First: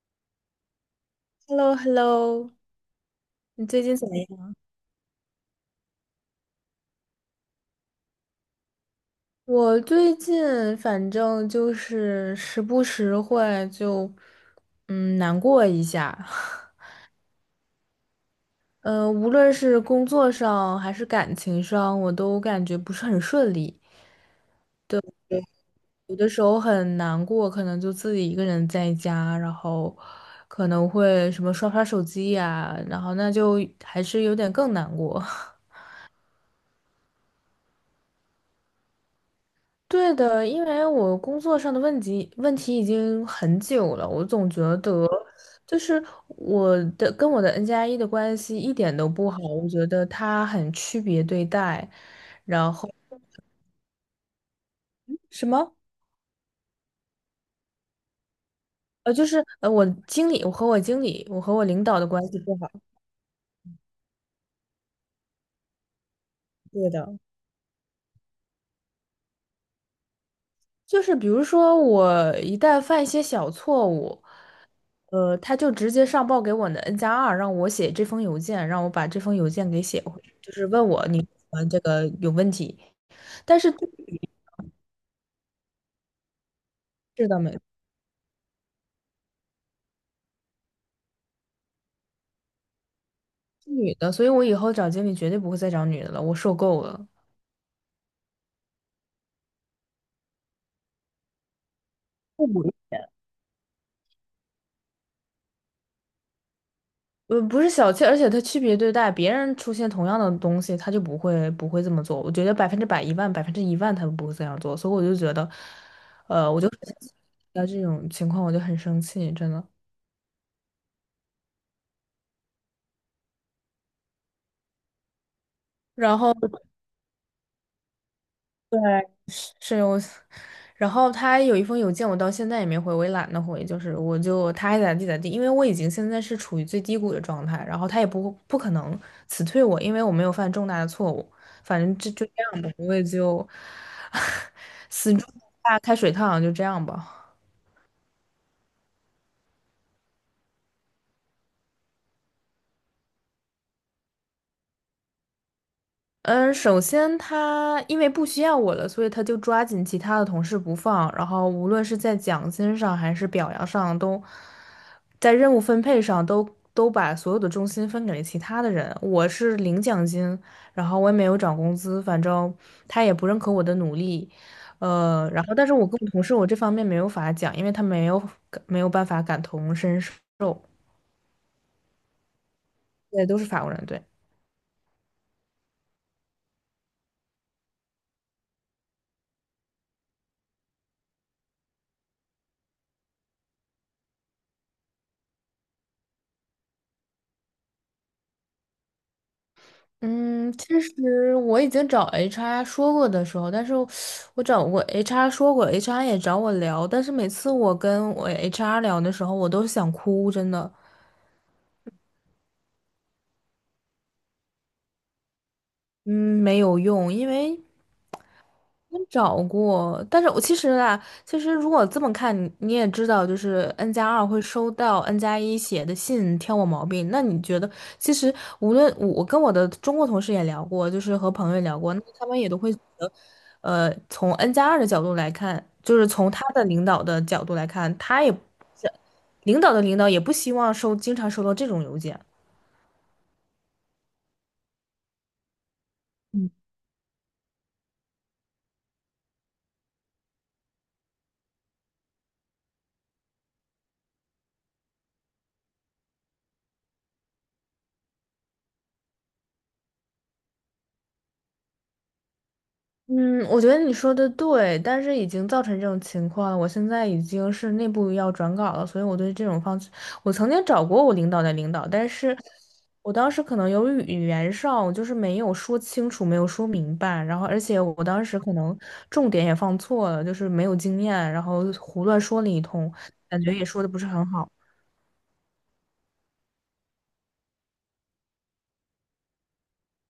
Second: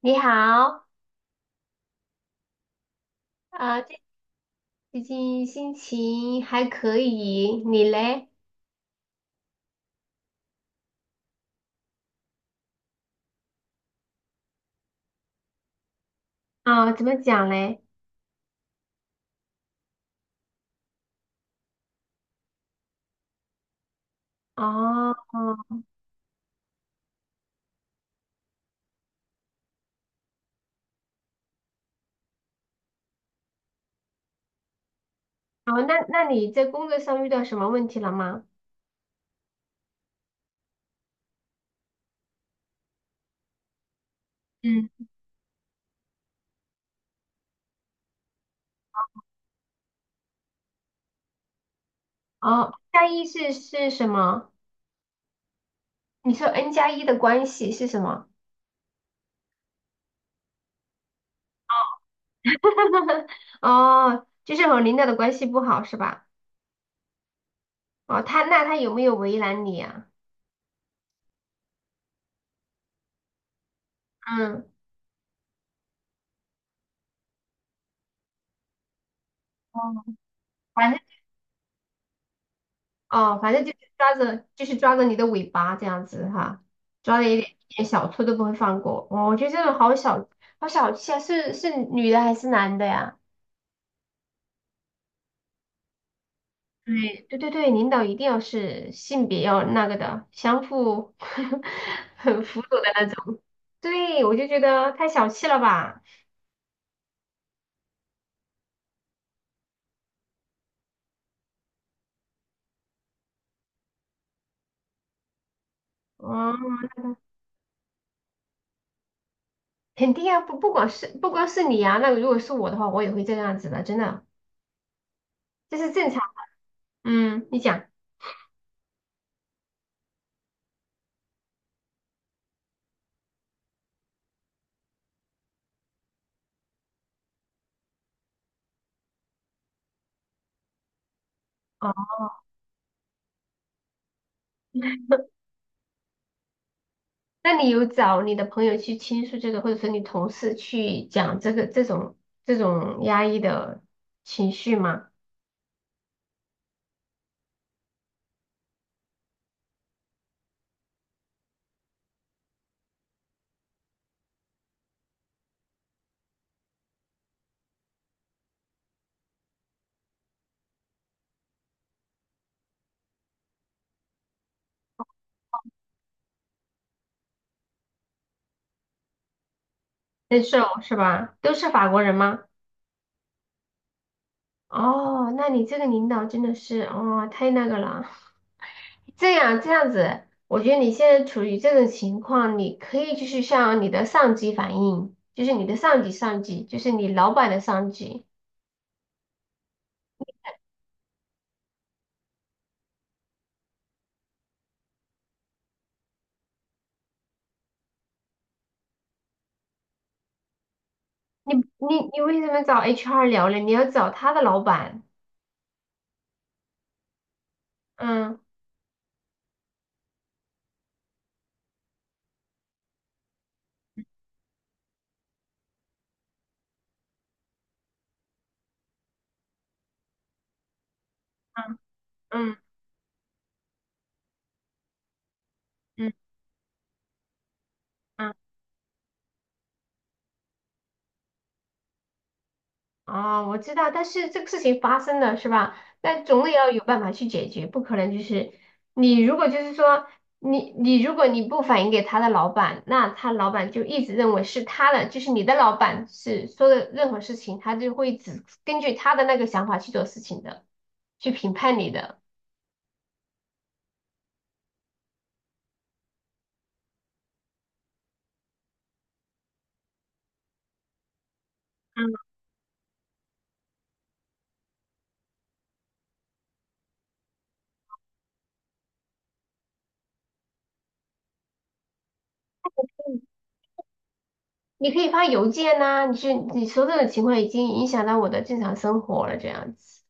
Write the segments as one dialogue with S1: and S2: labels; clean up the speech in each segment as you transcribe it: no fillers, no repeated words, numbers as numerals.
S1: 你好。
S2: Hello,Hello,你
S1: 啊、
S2: 最近
S1: 这
S2: 怎么样？
S1: 最近心情还可以，你嘞？
S2: 我最近反正就是时不时会就，难过一下。
S1: 怎么讲嘞？
S2: 嗯，无论是工作上还是感情上，我都感觉不是很顺利。
S1: 哦。
S2: 有的时候很难过，可能就自己一个人在家，然后可能会什么刷刷手机呀，然后那就还是有点更难过。
S1: 哦，那你在工作上遇到什么问题了吗？
S2: 对的，因为我工作上的问题已经很久了，我总觉
S1: 嗯。
S2: 得就是跟我的 N 加一的关系一点都不好，我觉得他很区别对待。然
S1: 哦，
S2: 后
S1: 加一是什么？
S2: 什么？
S1: 你说 N 加一的关系是什么？
S2: 就是我经理，我和我经理，我和我领导的关系不好。
S1: 哦，就是和领导的关系不好是吧？
S2: 对的，
S1: 哦，他有没有为难你啊？
S2: 就是比如说我一旦犯一些小错误。
S1: 嗯。
S2: 他就直接上报给我的 N 加二，让我写这封邮件，让我把这封邮件给写
S1: 哦，
S2: 回去，就是问
S1: 反正
S2: 我你这个有问题。
S1: 哦，反
S2: 但
S1: 正就
S2: 是
S1: 是
S2: 这
S1: 抓着，你的尾巴这样子哈，抓着
S2: 是
S1: 一
S2: 的，
S1: 点
S2: 没
S1: 一点小错都不会放过。哦，我觉得这种好小，好小气啊！是女的还是男的呀？
S2: 是女的，所以我以后找经理绝对不会再找女的了，我受够了。
S1: 对对对对，领导一定要是性别要那个的，相互 很辅佐的那种。对，我就觉得太小气了吧？
S2: 不是小气，而且他区别对待，别人出现同样的东西，他就不会这么做。我觉得100%，一万，10000%他都不会这样做，所以我就觉得，我就遇
S1: 嗯。
S2: 到这种情况我就很生气，真的。
S1: 肯定啊，不光是你啊，那如果是我的话，我也会这样子的，真的，这是正
S2: 然
S1: 常。
S2: 后。
S1: 嗯，你讲。
S2: 对，是我，然后他有一封邮件，我到现在也没回，我也懒得回，就是我就他爱咋地咋地，因为我已经现在是处于最低谷的状态，然后他也不可能辞退我，因为我没有犯重大的错误，反
S1: 啊。
S2: 正就这样吧，我也就 死猪不怕开水烫，就这样吧。
S1: 那你有找你的朋友去倾诉这个，或者说你同事去讲这种压抑的情绪吗？
S2: 嗯，首先他因为不需要我了，所以他就抓紧其他的同事不放，然后无论是在奖金上还是表扬上，都在任务分配上都把所有的重心分给了其他的人。我是领奖金，然后我也没有涨工资，反正他也不认可我的努力，然后但是我跟我同事我这方面没有法讲，因为他没有办法感同身
S1: 难
S2: 受，
S1: 受是吧？都是法国人吗？
S2: 对，都是法国人，对。
S1: 哦，那你这个领导真的是哦，太那个了。这样子，我觉得你现在处于这种情况，你可以就是向你的上级反映，就是你的上级，就是你老板的上级。
S2: 嗯，其实我已经找 HR 说过的时候，但是我找过 HR 说过，HR 也找我聊，但是每次我跟我 HR 聊的时候，我都想哭，真的，
S1: 你为什么找 HR 聊呢？你要找他的老板。
S2: 嗯，没有用，因为
S1: 嗯
S2: 我找过，但是我其实啊，其实如果这么看，你也知道，就是 N 加二会收到 N 加一写的信挑我毛病。那你觉得，其实无论我跟我的中国同事也聊过，就是和朋友也
S1: 嗯
S2: 聊过，那他们也
S1: 嗯
S2: 都会觉得，从 N 加二的角度来看，就是
S1: 嗯
S2: 从他的领导的角度来看，他
S1: 嗯。
S2: 也不是领导的领导也不希望经常收到这种邮件。
S1: 哦，我知道，但是这个事情发生了是吧？那总得要有办法去解决，不可能就是你如果就是说你如果你不反映给他的老板，那他老板就一直认为是他的，就是你的老板是说的任何事情，他就会只根据他的那个想法去做事情的，去评判你的。
S2: 嗯，我觉得你说的对，但是已经造成这种情况了。我现在已经是内部要转岗了，所以我对这种方式，我曾经找过我领导的领导，
S1: 嗯，
S2: 但是我当时可能由于语言上我就是没有说清楚，没有说明白，然后而且我当时可能重点也放错了，就是没有经验，然后胡乱说了一通，感觉也说的不是很好，
S1: 你可以发邮件呐、你说这种情况已经影响到我的正常生活了，这样子。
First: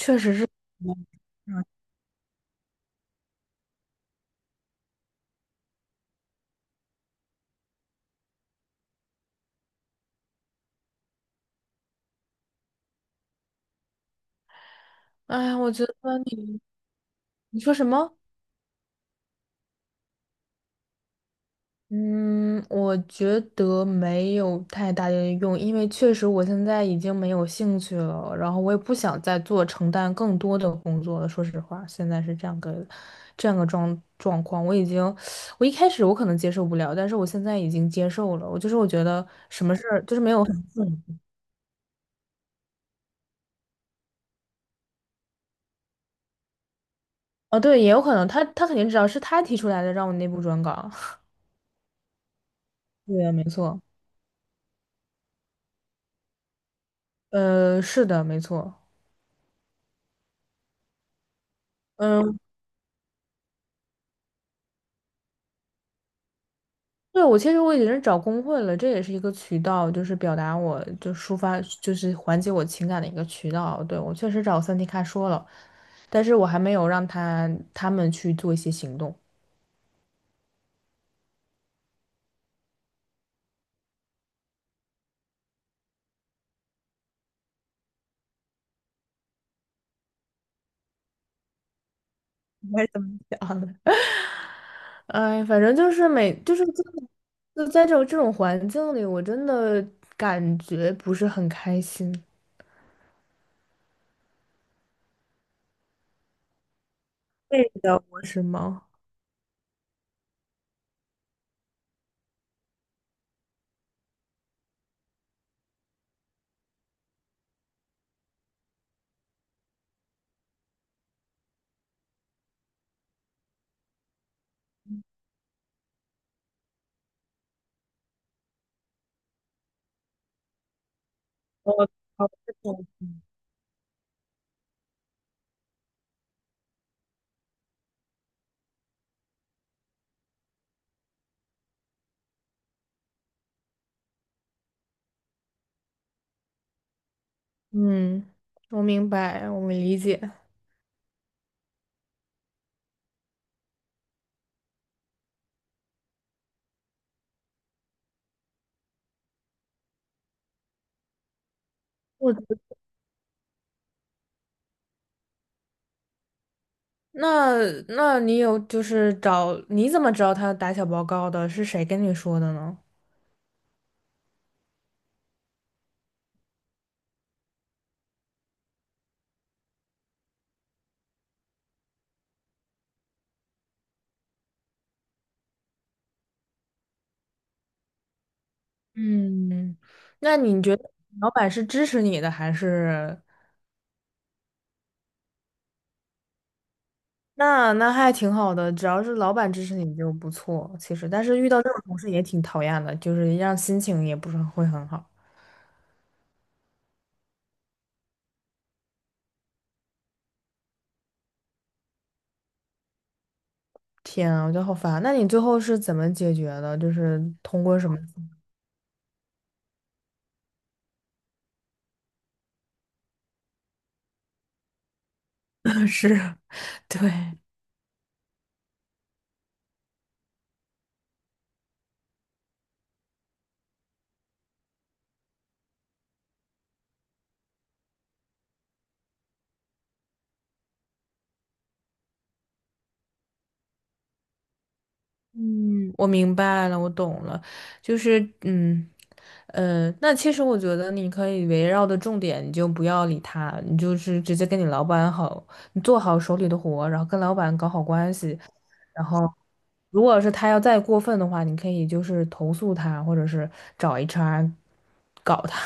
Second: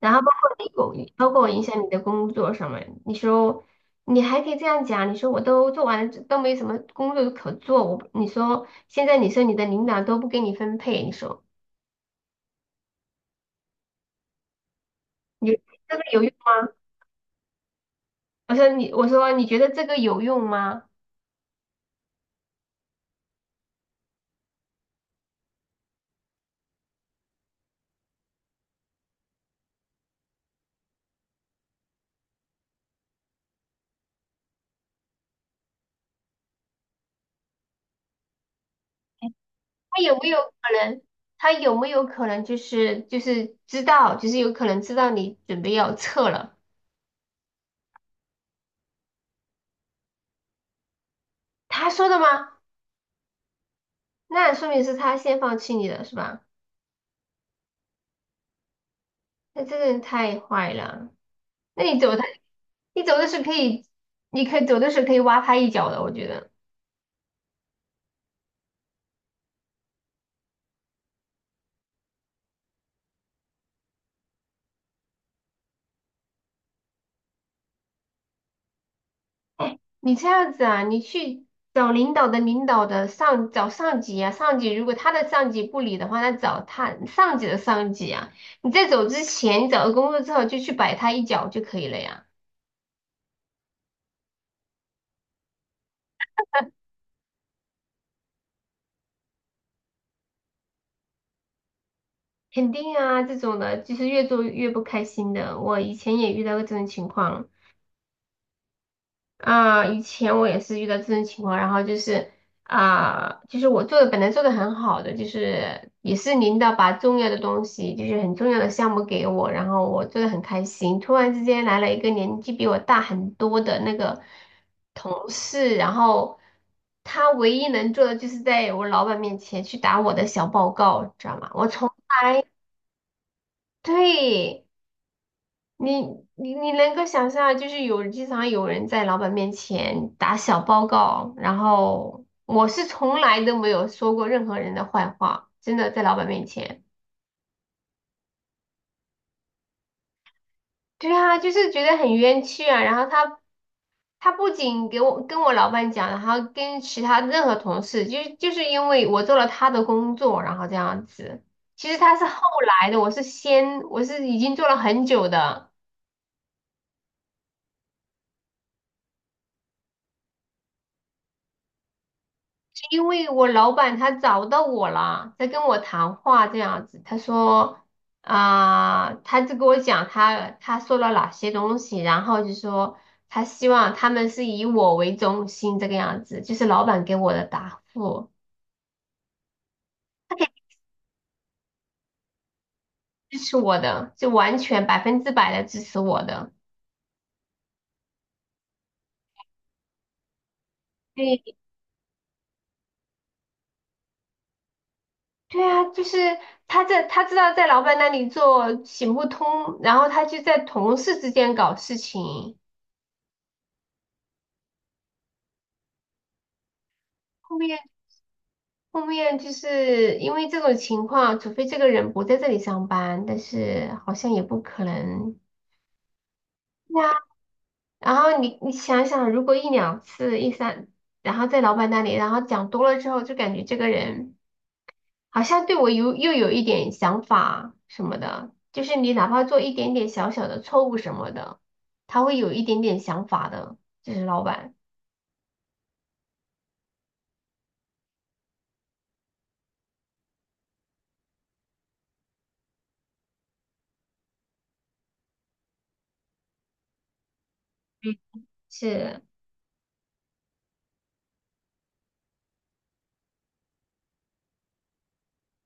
S1: 然后，
S2: 实是。
S1: 包括影响你的工作上面，你说你还可以这样讲，你说我都做完了，都没什么工作可做，你说现在你说你的领导都不给你分配，你说
S2: 哎
S1: 你觉
S2: 呀，
S1: 得
S2: 我觉
S1: 这个
S2: 得
S1: 有用
S2: 你
S1: 吗？
S2: 你说什么？
S1: 我说你觉得这个有用吗？
S2: 嗯，我觉得没有太大的用，因为确实我现在已经没有兴趣了，然后我也不想再做承担更多的工作了。说实话，现在是这样个状况，我已经，我一开始我可能接受不了，但是我现在已经接受了。我就是我觉得什么事
S1: 他
S2: 儿就
S1: 有
S2: 是
S1: 没
S2: 没
S1: 有
S2: 有很
S1: 可能？他有没有可能就是知道，就是有可能知道你准备要撤了？
S2: 哦，对，也有可能他肯定知道是他提出来的，让我内部转岗。
S1: 他说的吗？
S2: 对啊，没错，
S1: 那说明是他先放弃你的是吧？
S2: 是的，没错。
S1: 那这个人太坏了。那你走的，
S2: 嗯。
S1: 你走的时候可以，你可以走的时候可以挖他一脚的，我觉得。
S2: 对，我其实我已经是找工会了，这也是一个渠道，就是表达我就抒发，就是缓解我情感的一个渠道。对，我确实找三 D 卡说了，但是我还没有让他们去做一些行动。
S1: 你这样子啊，你去找领导的领导的上，找上级啊，上级如果他的上级不理的话，那找他上级的上级啊。你在走之前，你找到工作之后就去摆他一脚就可以了呀。
S2: 我也这么想的。哎，反正就是就是这种就在这种环境里，我真的感觉不是很开心，
S1: 肯定啊，这种的就是越做越不开心的。我以前也遇到过这种情况。
S2: 对的，我是吗？
S1: 以前我也是遇到这种情况，就是我做的本来做的很好的，就是也是领导把重要的东西，就是很重要的项目给我，然后我做的很开心。突然之间来了一个年纪比我大很多的那个同事，然后他唯一能做的就是在我老板面前去打我的小报告，知道吗？我从对。你你能够想象，就是有经常有人在老板面前打小报告，然后我是从来都没有说过任何人的坏话，真的在老板面前。
S2: 嗯，我明白，我理解。
S1: 对啊，就是觉得很冤屈啊。然后他不仅给我跟我老板讲，然后跟其他任何同事，因为我做了他的工作，然后这样子。其实他是后
S2: 我。
S1: 来的，我是已经做了很久的。
S2: 那那你有就是找，你怎么知道他打小报告的？是谁跟你说的呢？
S1: 是因为我老板他找到我了，在跟我谈话这样子。他说他就跟我讲他说了哪些东西，然后就说他希望他们是以我为中心这个样子，就是老板给我的答复，
S2: 嗯，
S1: 他
S2: 那
S1: 肯
S2: 你
S1: 定
S2: 觉得老板是支持你的还是？
S1: 支持我的，就完全百分之百的支持我的。
S2: 那还挺好的，只要是老板支持你就不错。其实，但是遇
S1: 对，
S2: 到这种同事也挺讨厌的，就是让心情也不是会很好。
S1: 对啊，就是他在他知道在老板那里做行不通，然后他就在同事之间搞事情。
S2: 天啊，我觉得好烦啊。那你最后是怎么解决的？就是
S1: 后
S2: 通
S1: 面。
S2: 过什么
S1: 后面就是因为这种情况，除非这个人不在这里上班，但是好像也不可能。
S2: 是，对。
S1: 对啊，然后你你想想，如果一两次、一三，然后在老板那里，然后讲多了之后，就感觉这个人好像对我又有一点想法什么的，就是你哪怕做一点点小小的错误什么的，他会有一点点想法的，就是老板。
S2: 嗯，我明白了，我懂了，就是嗯，那其实我觉得你可以围绕的重点，你就不要理他，你就是直接跟你老板好，你做好手里的活，然后跟老板搞好关
S1: 嗯，
S2: 系，然
S1: 是，
S2: 后如果是他要再过分的话，你可以就是投诉他，或者是找 HR 搞他，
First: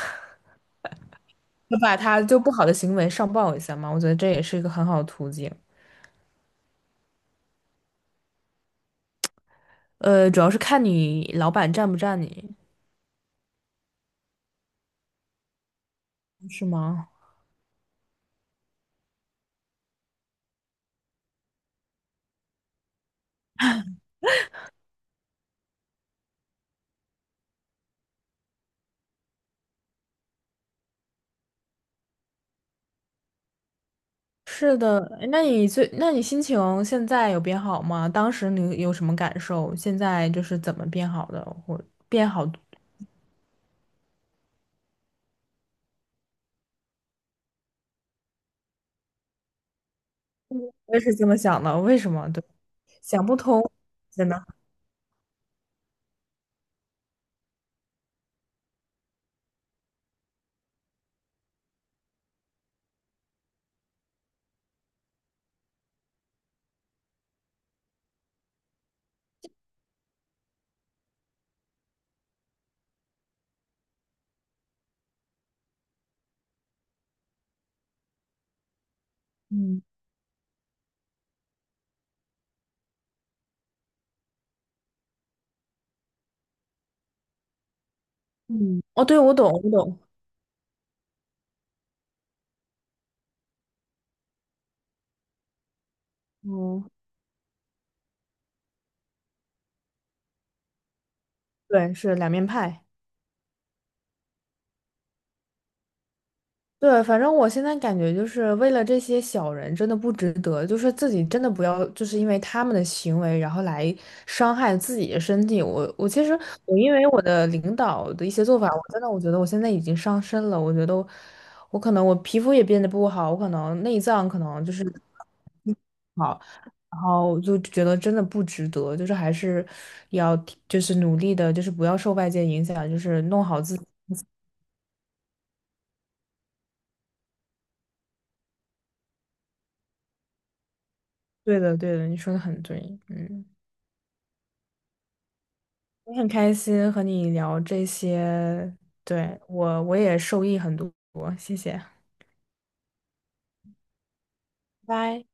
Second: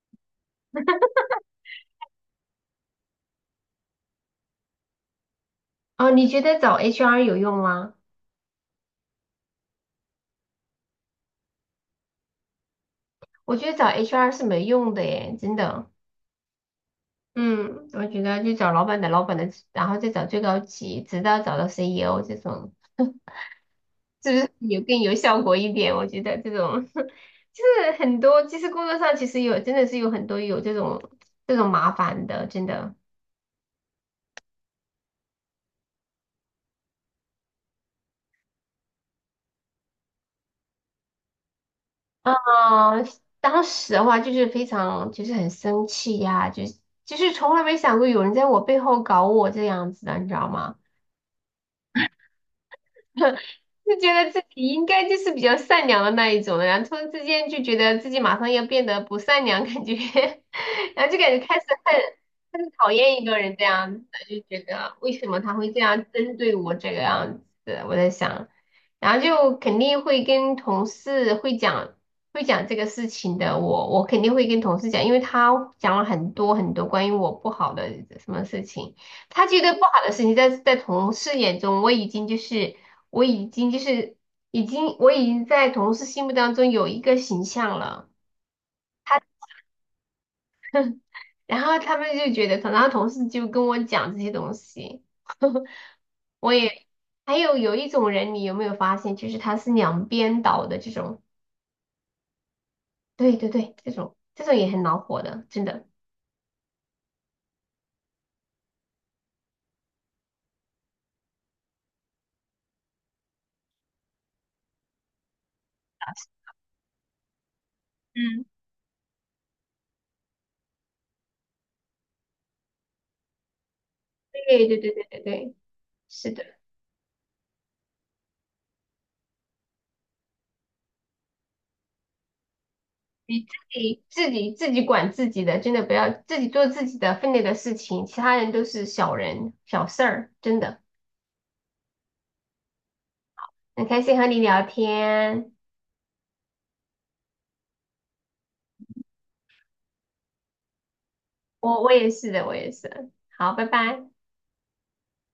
S2: 就把他就不好的行为上报一下嘛，我觉得这也是一个很好的途径。
S1: 哦，你觉得找 HR 有用吗？
S2: 主要是看你老板站不站你，
S1: 我觉得找 HR 是没用的耶，真的。
S2: 是吗？
S1: 嗯，我觉得就找老板的老板的，然后再找最高级，直到找到 CEO 这种，是不是有更有效果一点？我觉得这种 就是很多，其实工作上其实有真的是有很多有这种这种麻烦的，真的。
S2: 是的，诶那你最，那你心情现在有变好吗？当时你有什么感受？现在就是怎么变好的？或变
S1: 啊，
S2: 好，
S1: 当时的话就是非常就是很生气呀，就是从来没想过有人在我背后搞我这样子的，你知道吗？
S2: 我也是这么想的。为什么？对，想 不通，
S1: 就觉
S2: 真
S1: 得自
S2: 的。
S1: 己应该就是比较善良的那一种的，然后突然之间就觉得自己马上要变得不善良，感觉，然后就感觉开始恨，开始讨厌一个人这样子，就觉得为什么他会这样针对我这个样子，我在想，然后就肯定会跟同事会讲，会讲这个事情的，我肯定会跟同事讲，因为他讲了很多很多关于我不好的什么事情。他觉得不
S2: 嗯
S1: 好的事情在同事眼中，我已经就是我已经就是我已经在同事心目当中有一个形象了，
S2: 嗯，哦，对，
S1: 他
S2: 我懂，我懂。
S1: 然后他们就觉得，然后同事就跟我讲这些东西，我也
S2: 嗯，
S1: 还有一种人，你有没有发现，就是他是两边倒的这种，
S2: 对，是两面派。
S1: 对对对，这种这种也很恼火的，真的，
S2: 对，反正我现在感觉就是为了这些小人真的不值得，就是自己真的不要，就是因为他们的行为，然后来伤害自己的身体。我我其实我因为我的领导的一些
S1: 嗯，
S2: 做法，我真的我觉得我现在已经伤身了。我觉得我我可能我皮肤也变得不好，我可能内脏可能
S1: 对对
S2: 就是
S1: 对对对对，
S2: 不
S1: 是
S2: 好，
S1: 的。
S2: 然后我就觉得真的不值得，就是还是要就是努力的，就是不要受外界影响，就是
S1: 你
S2: 弄
S1: 自
S2: 好自己。
S1: 己自己自己管自己的，真的不要自己做自己的分内的事情，其他人都是小人小事儿，真的。
S2: 对的，对的，你说的很对，嗯。
S1: 很开心和你聊天，
S2: 我很开心和你聊这些，对，我也受益很多，谢谢，
S1: 我
S2: 拜
S1: 也是的，我也是。好，拜拜。
S2: 拜。